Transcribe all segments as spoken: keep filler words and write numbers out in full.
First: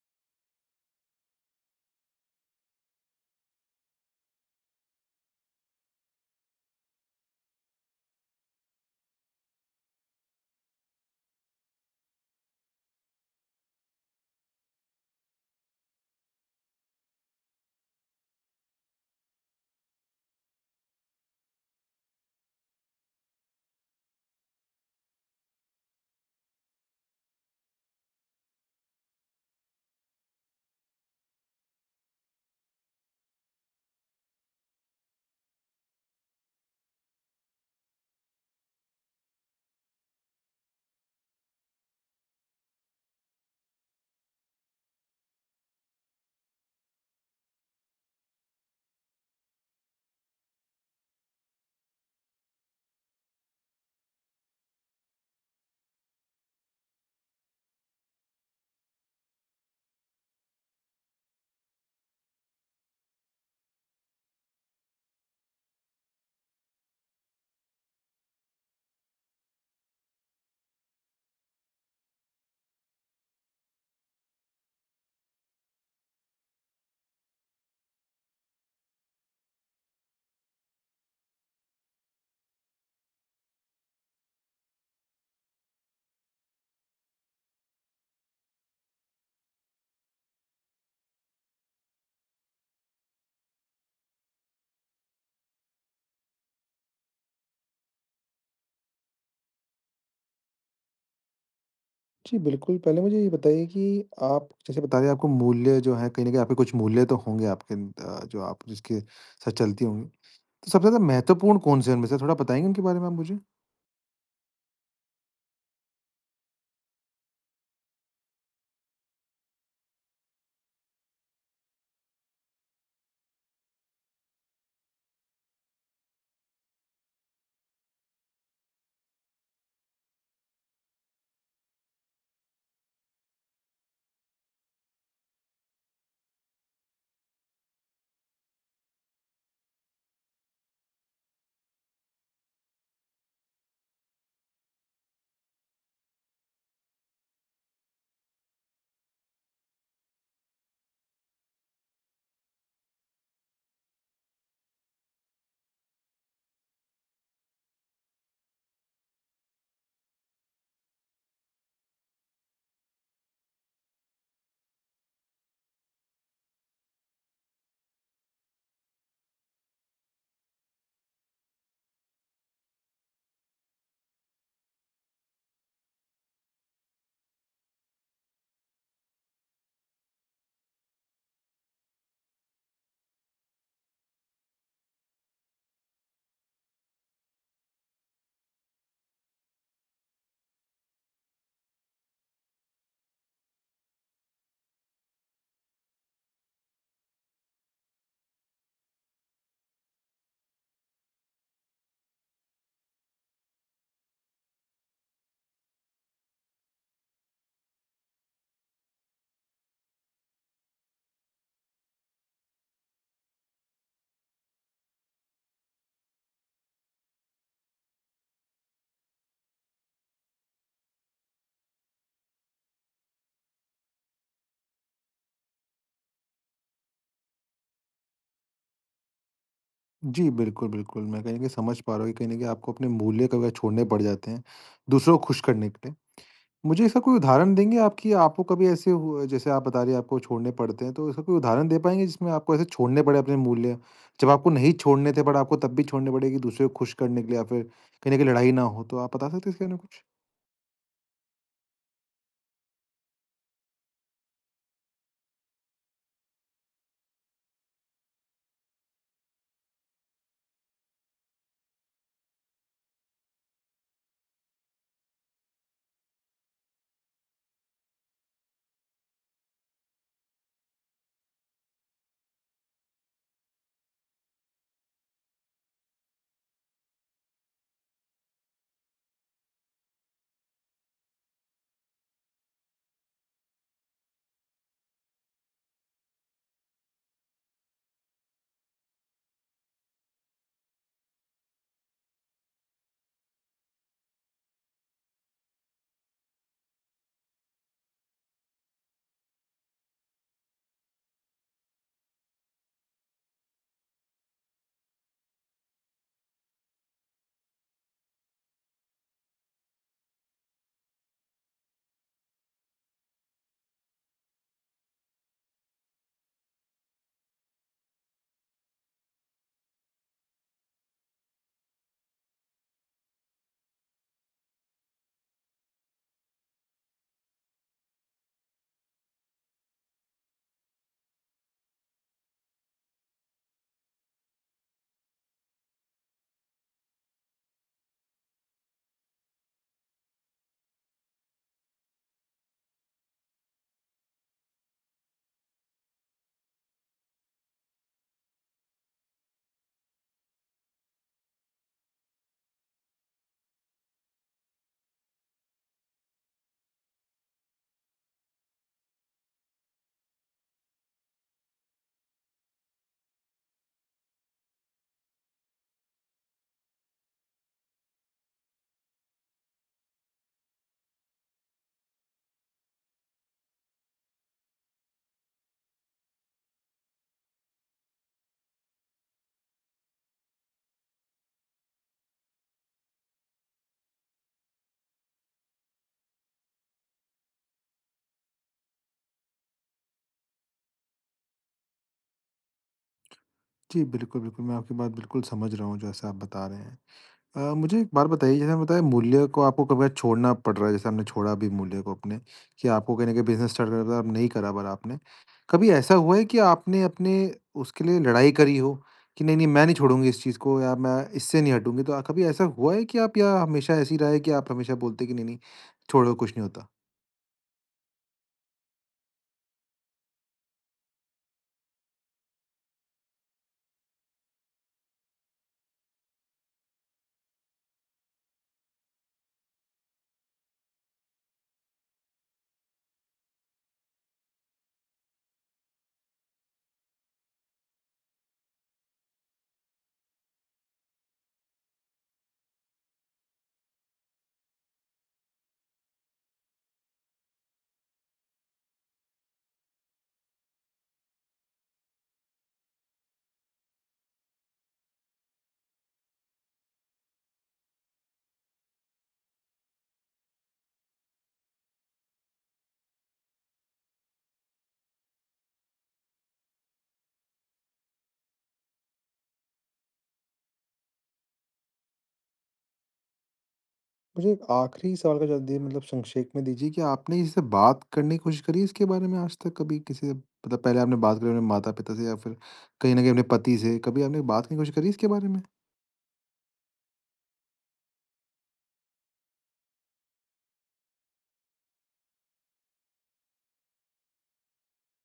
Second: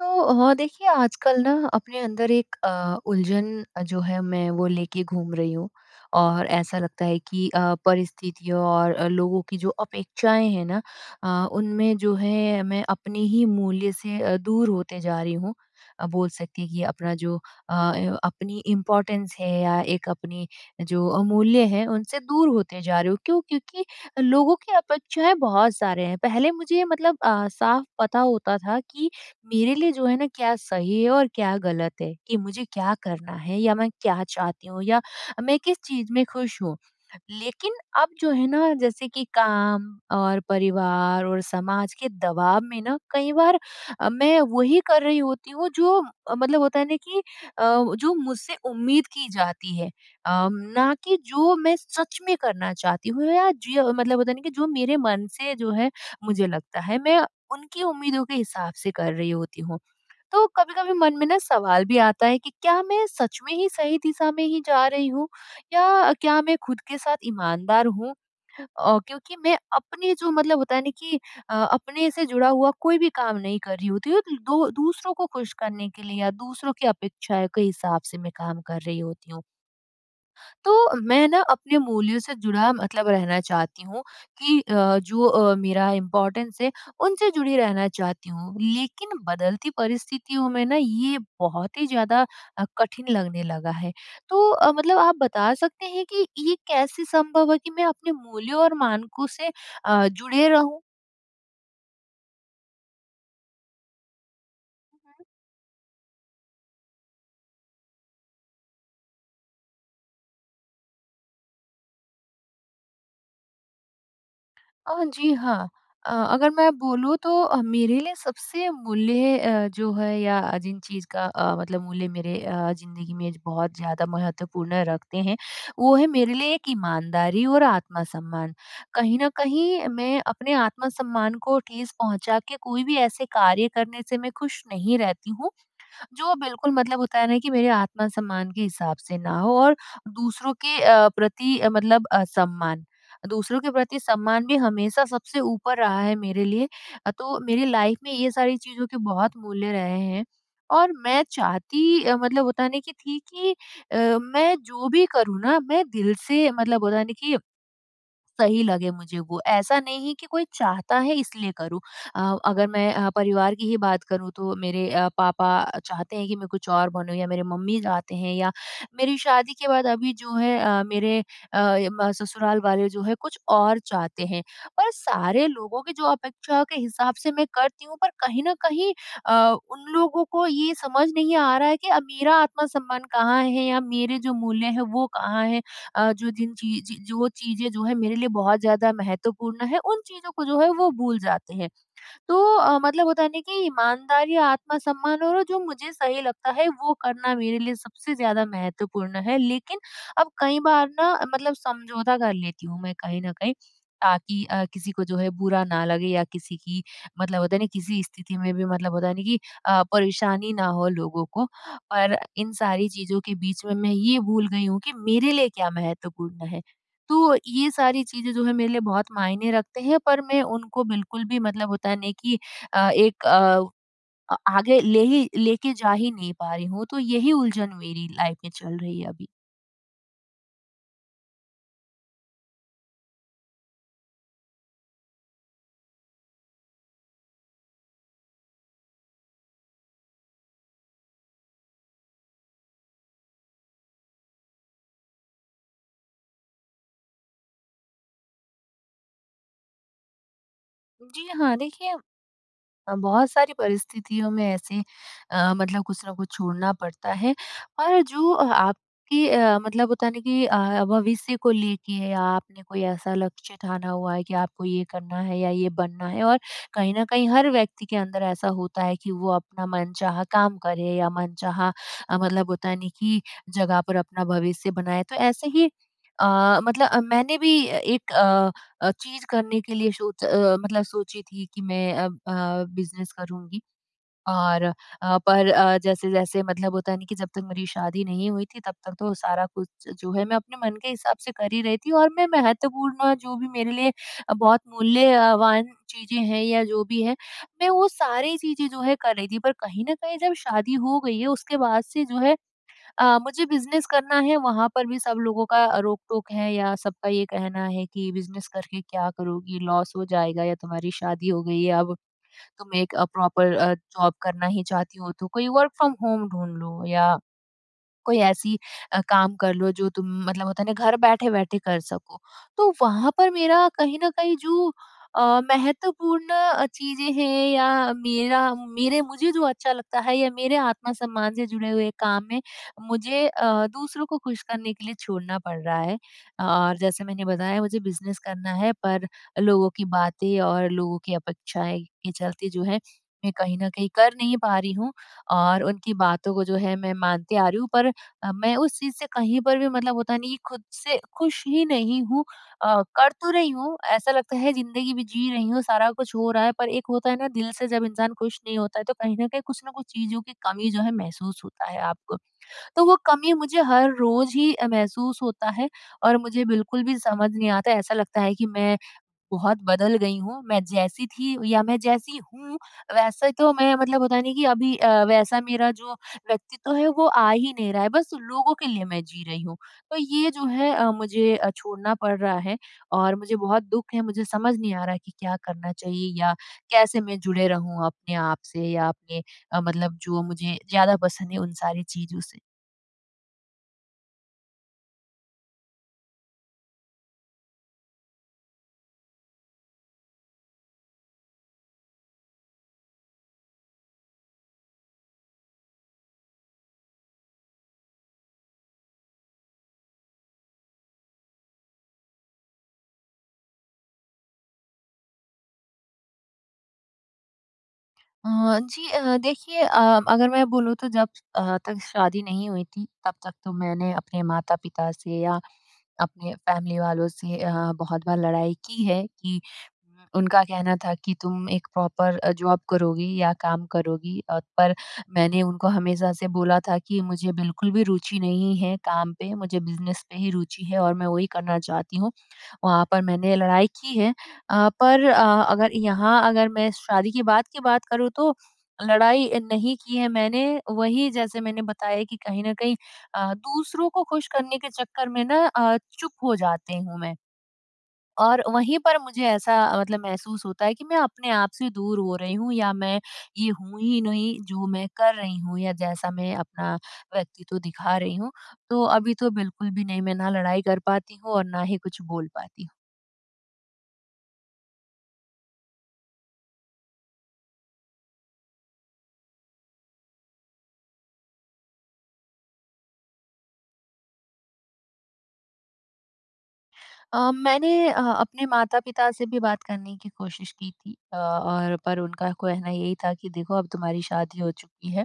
तो ह देखिए, आजकल ना अपने अंदर एक अ, उलझन अ, जो है मैं वो लेके घूम रही हूँ और ऐसा लगता है कि अ, परिस्थितियों और अ, लोगों की जो अपेक्षाएँ हैं ना अ, उनमें जो है मैं अपने ही मूल्य से अ, दूर होते जा रही हूँ। अ, बोल सकती हैं कि अपना जो अ, य अपनी इम्पोर्टेंस है या एक अपनी जो अमूल्य हैं, उनसे दूर होते जा रही हूँ। क्यों? क्योंकि लोगों की अपेक्षाएँ बहुत सारे हैं। पहले मुझे ये मतलब अ, साफ़ पता होता था कि मेरे लिए जो है ना क्या सही है और क्या ग़लत है कि मुझे क्या करना है या मैं क्या चाहती हूँ या मैं किस चीज़ में खुश हूँ। लेकिन अब जो है ना जैसे कि काम और परिवार और समाज के दबाव में ना कई बार अ, मैं वहीं कर रही होती हूँ, जो मतलब होता है ना कि अ, जो मुझसे उम्मीद की जाती है अम, ना कि जो मैं सच में करना चाहती हूँ या जीय मतलब होता नहीं कि जो मेरे मन से जो है मुझे लगता है। मैं उनकी उम्मीदों के हिसाब से कर रही होती हूँ। तो कभी-कभी मन में ना सवाल भी आता है कि क्या मैं सच में ही सही दिशा में ही जा रही हूँ या क्या मैं खुद के साथ ईमानदार हूँ? ओ, क्योंकि मैं अपनी जो मतलब होता है ना कि अ, अपने से जुड़ा हुआ कोई भी काम नहीं कर रही होती हूँ दू दूसरों को खुश करने के लिए या दूसरों की अपेक्षाएँ के हिसाब से मैं काम कर रही होती हूँ। तो मैं ना अपने मूल्यों से जुड़ा, मतलब रहना चाहती हूँ कि अ, जो अ, मेरा इम्पोर्टेंस है, उनसे जुड़े रहना चाहती हूँ। लेकिन बदलती परिस्थितियों में ना ये बहुत ही ज़्यादा अ, कठिन लगने लगा है। तो अ, मतलब आप बता सकते हैं कि ये कैसे संभव है कि मैं अपने मूल्यों और मानकों से अ, जुड़े रहूँ। जी, बिल्कुल, पहले मुझे ये बताइए कि आप जैसे बता रहे हैं आपको मूल्य जो है कहीं न कहीं आपके कुछ मूल्य तो होंगे आपके अंद अ, जो आप जिसके साथ चलती होगी। तो सबसे ज़्यादा महत्वपूर्ण कौन-से है उनमें से थोड़ा बताएँगे उनके बारे में आप मुझे? अ, जी, हाँ, अ, अगर मैं बोलूँ तो मेरे लिए सबसे मूल्य अ, जो है या जिन चीज़ का अ, मतलब मूल्य मेरे अ, ज़िंदगी में बहुत ज़्यादा महत्वपूर्ण रखते हैं, वो हैं मेरे लिए एक ईमानदारी और आत्मसम्मान, कहीं न कहीं मैं अपने आत्मसम्मान को ठेस पहुँचा के कोई भी ऐसे कार्य करने से मैं खुश नहीं रहती हूँ, जो बिल्कुल मतलब होता है ना कि मेरे आत्मसम्मान के हिसाब से ना हो और दूसरों के अ, प्रति अ, मतलब असम्मान, दूसरों के प्रति सम्मान भी हमेशा सबसे ऊपर रहा है मेरे लिए तो मेरी लाइफ में ये सारी चीज़ों के बहुत मूल्य रहे हैं, और मैं चाहती मतलब होता है न की थी कि अ, मैं जो भी करूँ ना मैं दिल से मतलब होता है न की, सही लगे मुझे वो ऐसा नहीं है कि कोई चाहता है इसलिए करूँ। अ, अगर मैं अ, परिवार की ही बात करूँ तो मेरे अ, पापा चाहते हैं कि मैं कुछ और बनूँ या मेरे मम्मी चाहते हैं या मेरी शादी के बाद अभी जो है अ, मेरे अ, ससुराल वाले जो हैं कुछ और चाहते हैं, पर सारे लोगों की जो अपेक्षाओं के हिसाब से मैं करती हूँ पर कहीं न कहीं अ, उन लोगों को ये समझ नहीं आ रहा है कि अब मेरा आत्मसम्मान कहाँ है? या मेरे जो मूल्य हैं वो कहाँ है? अ, जो जिन चीज़ चीज़ जो चीज़ें जो हैं मेरे लिए बहुत ज़्यादा महत्वपूर्ण हैं उन चीज़ों को जो है वो भूल जाते हैं, तो अ, मतलब होता नहीं कि ईमानदारी आत्मसम्मान और जो मुझे सही लगता है वो करना मेरे लिए सबसे ज़्यादा महत्वपूर्ण हैं। लेकिन, अब कई बार ना मतलब समझौता कर लेती हूँ मैं कहीं न कहीं, ताकि अ, किसी को जो है बुरा ना लगे या किसी की मतलब होता है न किसी स्थिति में भी मतलब होता है न कि अ, परेशानी ना हो लोगों को, और इन सारी चीज़ों के बीच में मैं ये भूल गई हूँ कि मेरे लिए क्या महत्वपूर्ण हैं? तो ये सारी चीज़ें जो हैं मेरे लिए बहुत मायने रखते हैं पर मैं उनको बिल्कुल भी मतलब होता नहीं कि अ, एक अ, आगे ले ही लेके जा ही नहीं पा रही हूँ तो यही उलझन मेरी लाइफ में चल रही है अभी। जी बिल्कुल, बिल्कुल। मैं कहीं न कहीं समझ पा रहा हूँ कहीं न कहीं आपको अपने मूल्य कबे छोड़ने पड़ जाते हैं, दूसरों को खुश करने के लिए। मुझे ऐसा कोई उदाहरण देंगे आप कि आपको कभी ऐसे हुआ है जैसे आप बता रहे हैं आपको छोड़ने पड़ते हैं तो ऐसा कोई उदाहरण दे पाएँगे, जिसमें आपको ऐसे छोड़ने पड़े अपने मूल्य? जब आपको नहीं छोड़ने थे बट आपको तब भी छोड़ने पड़े कि दूसरे को खुश करने के लिए या फिर कहीं न कहीं लड़ाई ना हो, तो आप बता सकते हैं इसके बारे कुछ? जी हाँ, देखिए, अ, बहुत सारी परिस्थितियों में ऐसे अ, मतलब कुछ न कुछ छोड़ना पड़ता है और जो अ, आपकी अ, मतलब होता है ना कि अ, भविष्य को लेके आपने कोई ऐसा लक्ष्य ठाना हुआ है कि आपको ये करना है या ये बनना है और कहीं न कहीं हर व्यक्ति के अंदर ऐसा होता है कि वो अपना मनचाहा काम करे या मनचाहा अ, मतलब होता है ना कि जगह पर अपना भविष्य बनाए। तो ऐसे ही अ, मतलब अ, मैंने भी अ, एक अ अ, चीज़ करने के लिए सोच अ, मतलब सोची थी कि मैं अ अ, बिज़नेस करूँगी। और अ, पर अ, जैसे-जैसे मतलब होता है ना कि जब तक मेरी शादी नहीं हुई थी तब तक तो सारा कुछ जो है मैं अपने मन के हिसाब से कर ही रही थी और मैं महत्वपूर्ण जो भी मेरे लिए अ, बहुत मूल्यवान चीज़ें हैं या जो भी है, मैं वो सारी चीज़ें जो है कर रही थी। पर कहीं न कहीं जब शादी हो गई है उसके बाद से जो है अ, मुझे बिज़नेस करना है वहाँ पर भी सब लोगों का अ, रोक-टोक है या सबका ये कहना है कि, "बिज़नेस करके क्या करोगी? लॉस हो जाएगा या तुम्हारी शादी हो गई है अब। तुम एक अ, प्रॉपर अ, जॉब करना ही चाहती हो तो कोई वर्क फ्रॉम होम ढूँढ लो या, कोई ऐसी अ, काम कर लो जो तुम मतलब होता है ना घर बैठे-बैठे कर सको।" तो वहाँ पर मेरा कहीं न कहीं जो अ, महत्वपूर्ण अ, चीज़ें हैं या मेरा मेरे मुझे जो अच्छा लगता है या मेरे आत्म-सम्मान से जुड़े हुए काम में मुझे अ, दूसरों को खुश करने के लिए छोड़ना पड़ रहा है। और जैसे मैंने बताया मुझे बिज़नेस करना है पर लोगों की बातें और लोगों की अपेक्षाएँ के चलते जो है, मैं कहीं न कहीं कर नहीं पा रही हूँ और उनकी बातों को जो है मैं मानती आ रही हूँ। पर अ, मैं उस चीज़ से कहीं पर भी मतलब होता नहीं कि खुद से खुश ही नहीं हूँ। अ, कर तो रही हूँ, ऐसा लगता है ज़िंदगी भी जी रही हूँ, सारा कुछ हो रहा है पर एक होता है ना दिल से जब इंसान खुश नहीं होता है तो कहीं न कहीं कुछ न कुछ चीज़ों की कमी जो है महसूस होता है आपको। तो वो कमी मुझे हर रोज़ ही अ, महसूस होता है और मुझे बिल्कुल भी समझ नहीं आता, ऐसा लगता है कि मैं बहुत बदल गई हूँ। मैं जैसी थी या मैं जैसी हूँ वैसे तो मैं मतलब होता है ना कि अभी अ, वैसा मेरा जो व्यक्तित्व है, वो आ ही नहीं रहा है बस लोगों के लिए मैं जी रही हूँ। तो ये जो है अ, मुझे अ, छोड़ना पड़ रहा है और मुझे बहुत दुख है। मुझे समझ नहीं आ रहा है कि क्या करना चाहिए या कैसे मैं जुड़े रहूँ अपने आप से या अपने अ, मतलब जो मुझे ज़्यादा पसंद है उन सारी चीज़ों से। जी, बिल्कुल, बिल्कुल, मैं आपकी बात बिल्कुल समझ रहा हूँ जैसे आप बता रहे हैं। अ, मुझे एक बात बताइए जैसे आपने बताया मूल्य को आपको कभी छोड़ना पड़ रहा है जैसे हमने छोड़ा भी मूल्य को अपने, कि आपको कहीं न कहीं बिज़नेस स्टार्ट करना था नहीं करा पर आपने, कभी ऐसा हुआ है कि आपने अपने उसके लिए लड़ाई करी हो, कि नहीं-नहीं मैं नहीं छोड़ूँगी इस चीज़ को या मैं इससे नहीं हटूँगी। तो अ, कभी ऐसा हुआ है कि आप या हमेशा ऐसे ही रहा है कि आप हमेशा बोलते हैं कि नहीं नहीं छोड़ो कुछ नहीं होता? अ, जी, अ, देखिए अ, अगर मैं बोलूँ तो जब अ, तक शादी नहीं हुई थी, तब तक तो मैंने अपने माता-पिता से या अपने फैमिली वालों से अ, बहुत बार लड़ाई की है, कि उनका कहना था कि तुम एक प्रॉपर अ, जॉब करोगी या काम करोगी अ, पर मैंने उनको हमेशा से बोला था कि मुझे बिल्कुल भी रुचि नहीं है काम पे, मुझे बिज़नेस पे ही रुचि है और मैं वही करना चाहती हूँ। वहाँ पर मैंने लड़ाई की है अ, पर अ, अगर यहाँ अगर मैं शादी के बाद की बात करूँ तो, लड़ाई नहीं की है मैंने वही जैसे मैंने बताया कि कहीं न कहीं अ, दूसरों को खुश करने के चक्कर में ना अ, चुप हो जाती हूँ मैं। और वहीं पर मुझे ऐसा मतलब महसूस होता है कि मैं अपने आप से दूर हो रही हूँ या मैं ये हूँ ही नहीं, जो मैं कर रही हूँ या जैसा मैं अपना व्यक्तित्व दिखा रही हूँ। तो अभी तो बिल्कुल भी नहीं मैं ना लड़ाई कर पाती हूँ और ना ही कुछ बोल पाती हूँ। मुझे एक आख़िरी सवाल का जवाब दिए मतलब संक्षेप में दीजिए कि आपने इससे बात करने की कोशिश करी इसके बारे में आज तक कभी किसी से मतलब पहले आपने बात करी अपने माता-पिता से या फिर कहीं न कहीं अपने पति से कभी आपने बात करने की कोशिश करी इसके बारे में? अ, मैंने अ, अपने माता-पिता से भी बात करने की कोशिश की थी अ, और पर उनका कहना यही था कि देखो अब तुम्हारी शादी हो चुकी है।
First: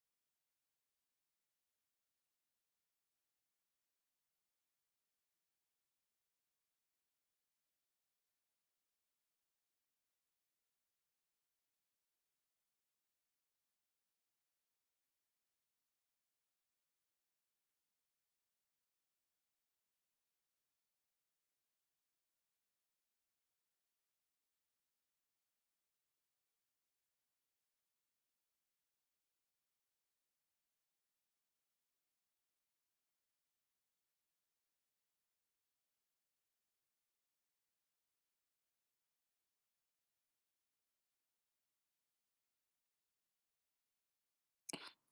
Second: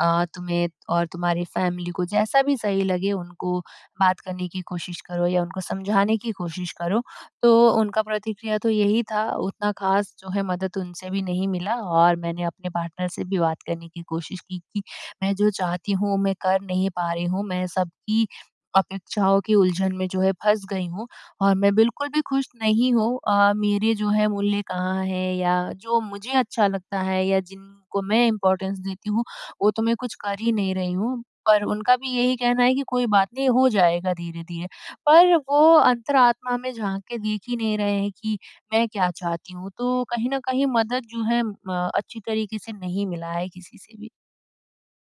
अ, तुम्हें और तुम्हारी फ़ैमिली को जैसा भी सही लगे उनको बात करने की कोशिश करो या उनको समझाने की कोशिश करो। तो उनका प्रतिक्रिया तो यही था उतना ख़ास जो है मदद उनसे भी नहीं मिला और मैंने अपने पार्टनर से भी बात करने की कोशिश की, कि मैं जो चाहती हूँ मैं कर नहीं पा रही हूँ, मैं सब की अपेक्षाओं के उलझन में जो है फँस गई हूँ और मैं बिल्कुल भी खुश नहीं हूँ अ, मेरे जो है मूल्य कहाँ है या जो मुझे अच्छा लगता है या जिनको मैं इम्पोर्टेंस देती हूँ, वो तो मैं कुछ कर ही नहीं रही हूँ। पर उनका भी यही कहना है कि कोई बात नहीं हो जाएगा धीरे-धीरे। पर वो अंतरात्मा में झाँक के देख ही नहीं रहे हैं कि मैं क्या चाहती हूँ तो कहीं न कहीं मदद जो है अ, अच्छी तरीके से नहीं मिला है किसी से भी।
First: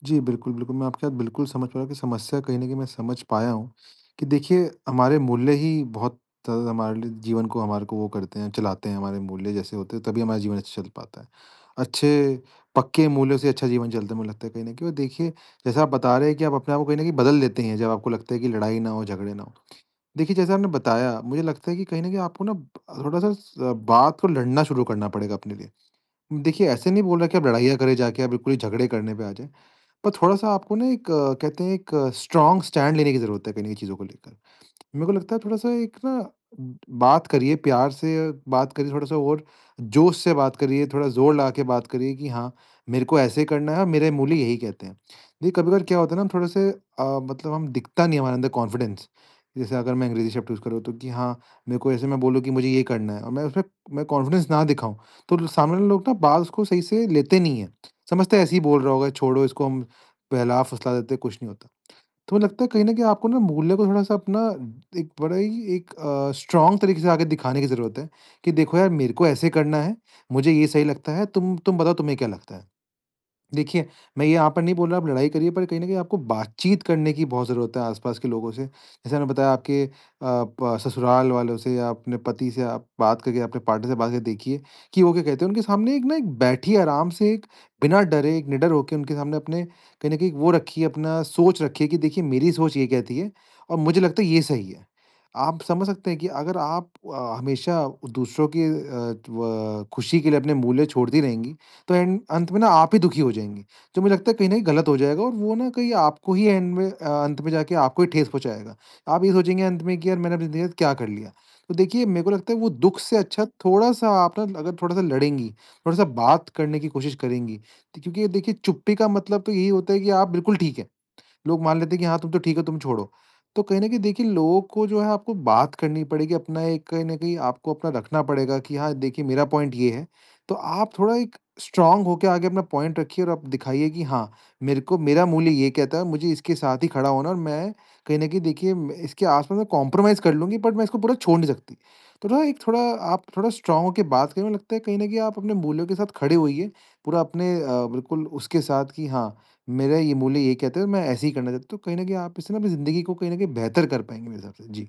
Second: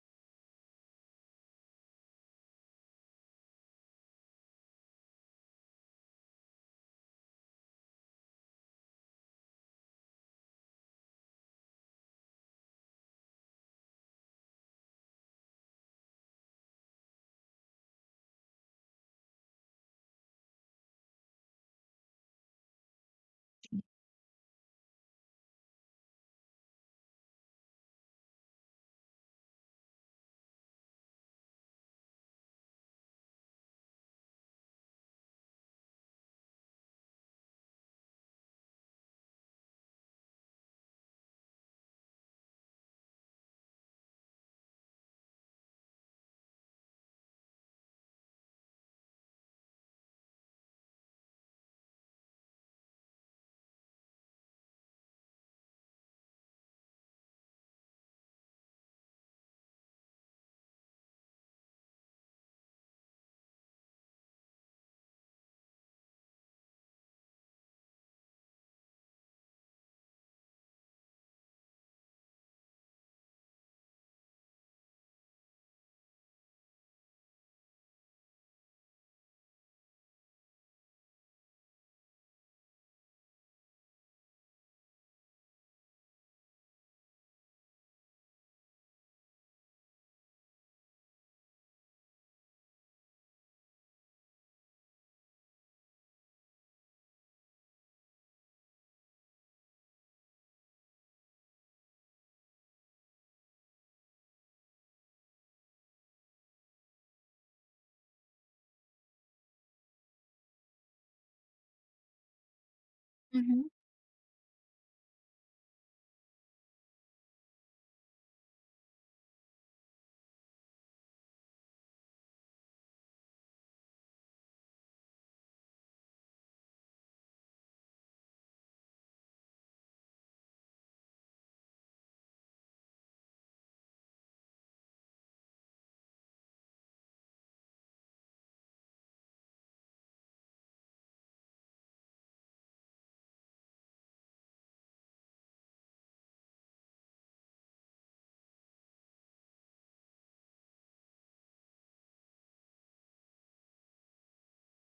जी, बिल्कुल, बिल्कुल, मैं आपकी बात बिल्कुल समझ पा रहा हूँ कि समस्या कहीं न कहीं मैं समझ पाया हूँ, कि देखिए हमारे मूल्य ही बहुत हमारे लिए जीवन को हमारे को वो करते हैं, चलाते हैं हमारे मूल्य जैसे होते हैं तभी हमारा जीवन अच्छा चल पाता है। अच्छे पक्के मूल्यों से अच्छा जीवन चलता है मुझे लगता है कहीं न कहीं और देखिए जैसा आप बता रहे हैं कि आप अपने आप को कहीं न कहीं बदल लेते हैं जब आपको लगता है कि लड़ाई ना हो, झगड़े ना हो। देखिए जैसा आपने बताया, मुझे लगता है कि कहीं न कहीं आपको ना, थोड़ा-सा बात को लड़ना शुरू करना पड़ेगा अपने लिए। देखिए ऐसे नहीं बोल रहा कि आप लड़ाइयाँ करे जाके आप बिल्कुल ही झगड़े करने पे आ जाए। पर थोड़ा-सा आपको ना एक कहते हैं एक स्ट्रांग स्टैंड लेने की ज़रूरत है कहीं न कहीं चीज़ों को लेकर। मेरे को लगता है थोड़ा-सा एक ना, बात करिए प्यार से बात करिए थोड़ा-सा और जोश से बात करिए, थोड़ा ज़ोर लगाके बात करिए कि हाँ, मेरे को ऐसे करना है और मेरे मूल्य यही कहते हैं। देखिए कभी-कभार क्या होता है ना थोड़े-से अ, मतलब हम दिखता नहीं है हमारे अंदर कॉन्फिडेंस, जैसे अगर मैं अंग्रेजी शब्द यूज़ करूँ तो कि हाँ, मेरे को ऐसे मैं बोलूँ कि मुझे ये करना है और मैं उसमें मैं कॉन्फिडेंस ना दिखाऊँ, तो लो सामने वाले लोग ना बाल उसको सही से लेते नहीं है। समझते है ऐसे ही बोल रहा होगा छोड़ो इसको हम बहला-फुसला देते हैं कुछ नहीं होता। तो लगता है कहीं न कहीं आपको ना मूल्य को थोड़ा-सा अपना एक बड़ा ही एक अ, स्ट्रांग तरीके से आगे दिखाने की ज़रूरत है, कि देखो यार मेरे को ऐसे करना है, मुझे ये सही लगता है तुम तुम बताओ तुम्हें क्या लगता है? देखिए मैं ये यहाँ पर नहीं बोल रहा आप लड़ाई करिए पर कहीं न कहीं आपको बातचीत करने की बहुत ज़रूरत है आस-पास के लोगों से, जैसे मैंने बताया आपके अ, प ससुराल वालों से या अपने पति से आप बात करके अपने पार्टनर से बात करके देखिए कि वो क्या कहते हैं। उनके सामने एक ना बैठिए आराम से एक बिना डरे निडर होके उनके सामने अपने कहीं न कहीं वो रखिए अपना सोच रखिए कि देखिए मेरी सोच ये कहती है, और मुझे लगता है ये सही है। आप समझ सकते हैं कि अगर आप अ, हमेशा दूसरों की अ, त्व खुशी के लिए अपने मूल्य छोड़ती रहेंगी, तो एंड अंत में ना आप ही दुखी हो जाएँगी। तो मुझे लगता है कहीं न कहीं गलत हो जाएगा और वो ना कहीं आपको ही एंड में अंत में जाके आपको ही ठेस पहुँचाएगा। आप ये सोचेंगे अंत में कि यार मैंने अपनी ज़िंदगी के साथ क्या कर लिया? तो देखिए मेरे को लगता है वो दुःख से हुँ, अच्छा हुँ। थोड़ा-सा आप न अगर थोड़ा-सा लड़ेंगी, थोड़ा-सा बात करने की कोशिश करेंगी। क्योंकि देखिए चुप्पी का मतलब तो यही होता है कि आप बिल्कुल ठीक है, लोग मान लेते हैं कि हाँ तुम तो ठीक हो तुम छोड़ो। तो कहीं न कहीं देखिए लोगों को जो है आपको बात करनी पड़ेगी अपना एक कहीं न कहीं आपको रखना पड़ेगा कि हाँ, देखिए मेरा पॉइंट ये है, तो आप थोड़ा एक स्ट्रांग होके आगे अपना पॉइंट रखिए और आप दिखाइए कि हाँ, मेरे को मेरा मूल्य ये कहता है मुझे इसके साथ ही खड़ा होना है और मैं, कहीं न कहीं देखिए इसके आसपास में कंप्रोमाइज कर लूँगी बट मैं इसको पूरा छोड़ नहीं सकती। तो न एक थोड़ा आप थोड़ा स्ट्रांग होके बात करे मेर को लगता है कहीं न कहीं आप अपने मूल्यों के साथ खड़े होइए, पूरा अपने अ, बिल्कुल उसके साथ कि हाँ, मेरा ये मूल्य यही कहते है मैं ऐसे ही करना चाहता हूँ तो कहीं न कहीं आप इससे अपनी ज़िंदगी को कहीं न कहीं बेहतर कर पाएँगे मेरे हिसाब से। जी।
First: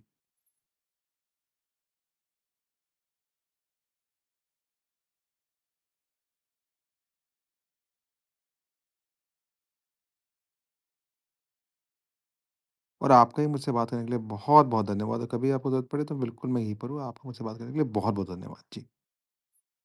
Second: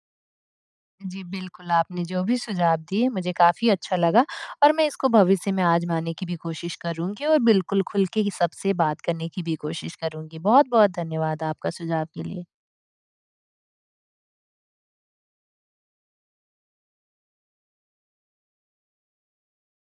जी, बिल्कुल, आपने जो भी सुझाव दिए मुझे काफ़ी अच्छा लगा, और मैं इसको भविष्य में आज़माने की भी कोशिश करूँगी और बिल्कुल खुल के सबसे बात करने की भी कोशिश करूँगी बहुत-बहुत धन्यवाद आपका सुझाव के लिए। और आपका भी मुझसे बात करने के लिए बहुत-बहुत धन्यवाद। अगर कभी आपको ज़रूरत पड़े तो बिल्कुल मैं यहीं पर हूँ आपको मुझसे बात करने के लिए बहुत-बहुत धन्यवाद। जी।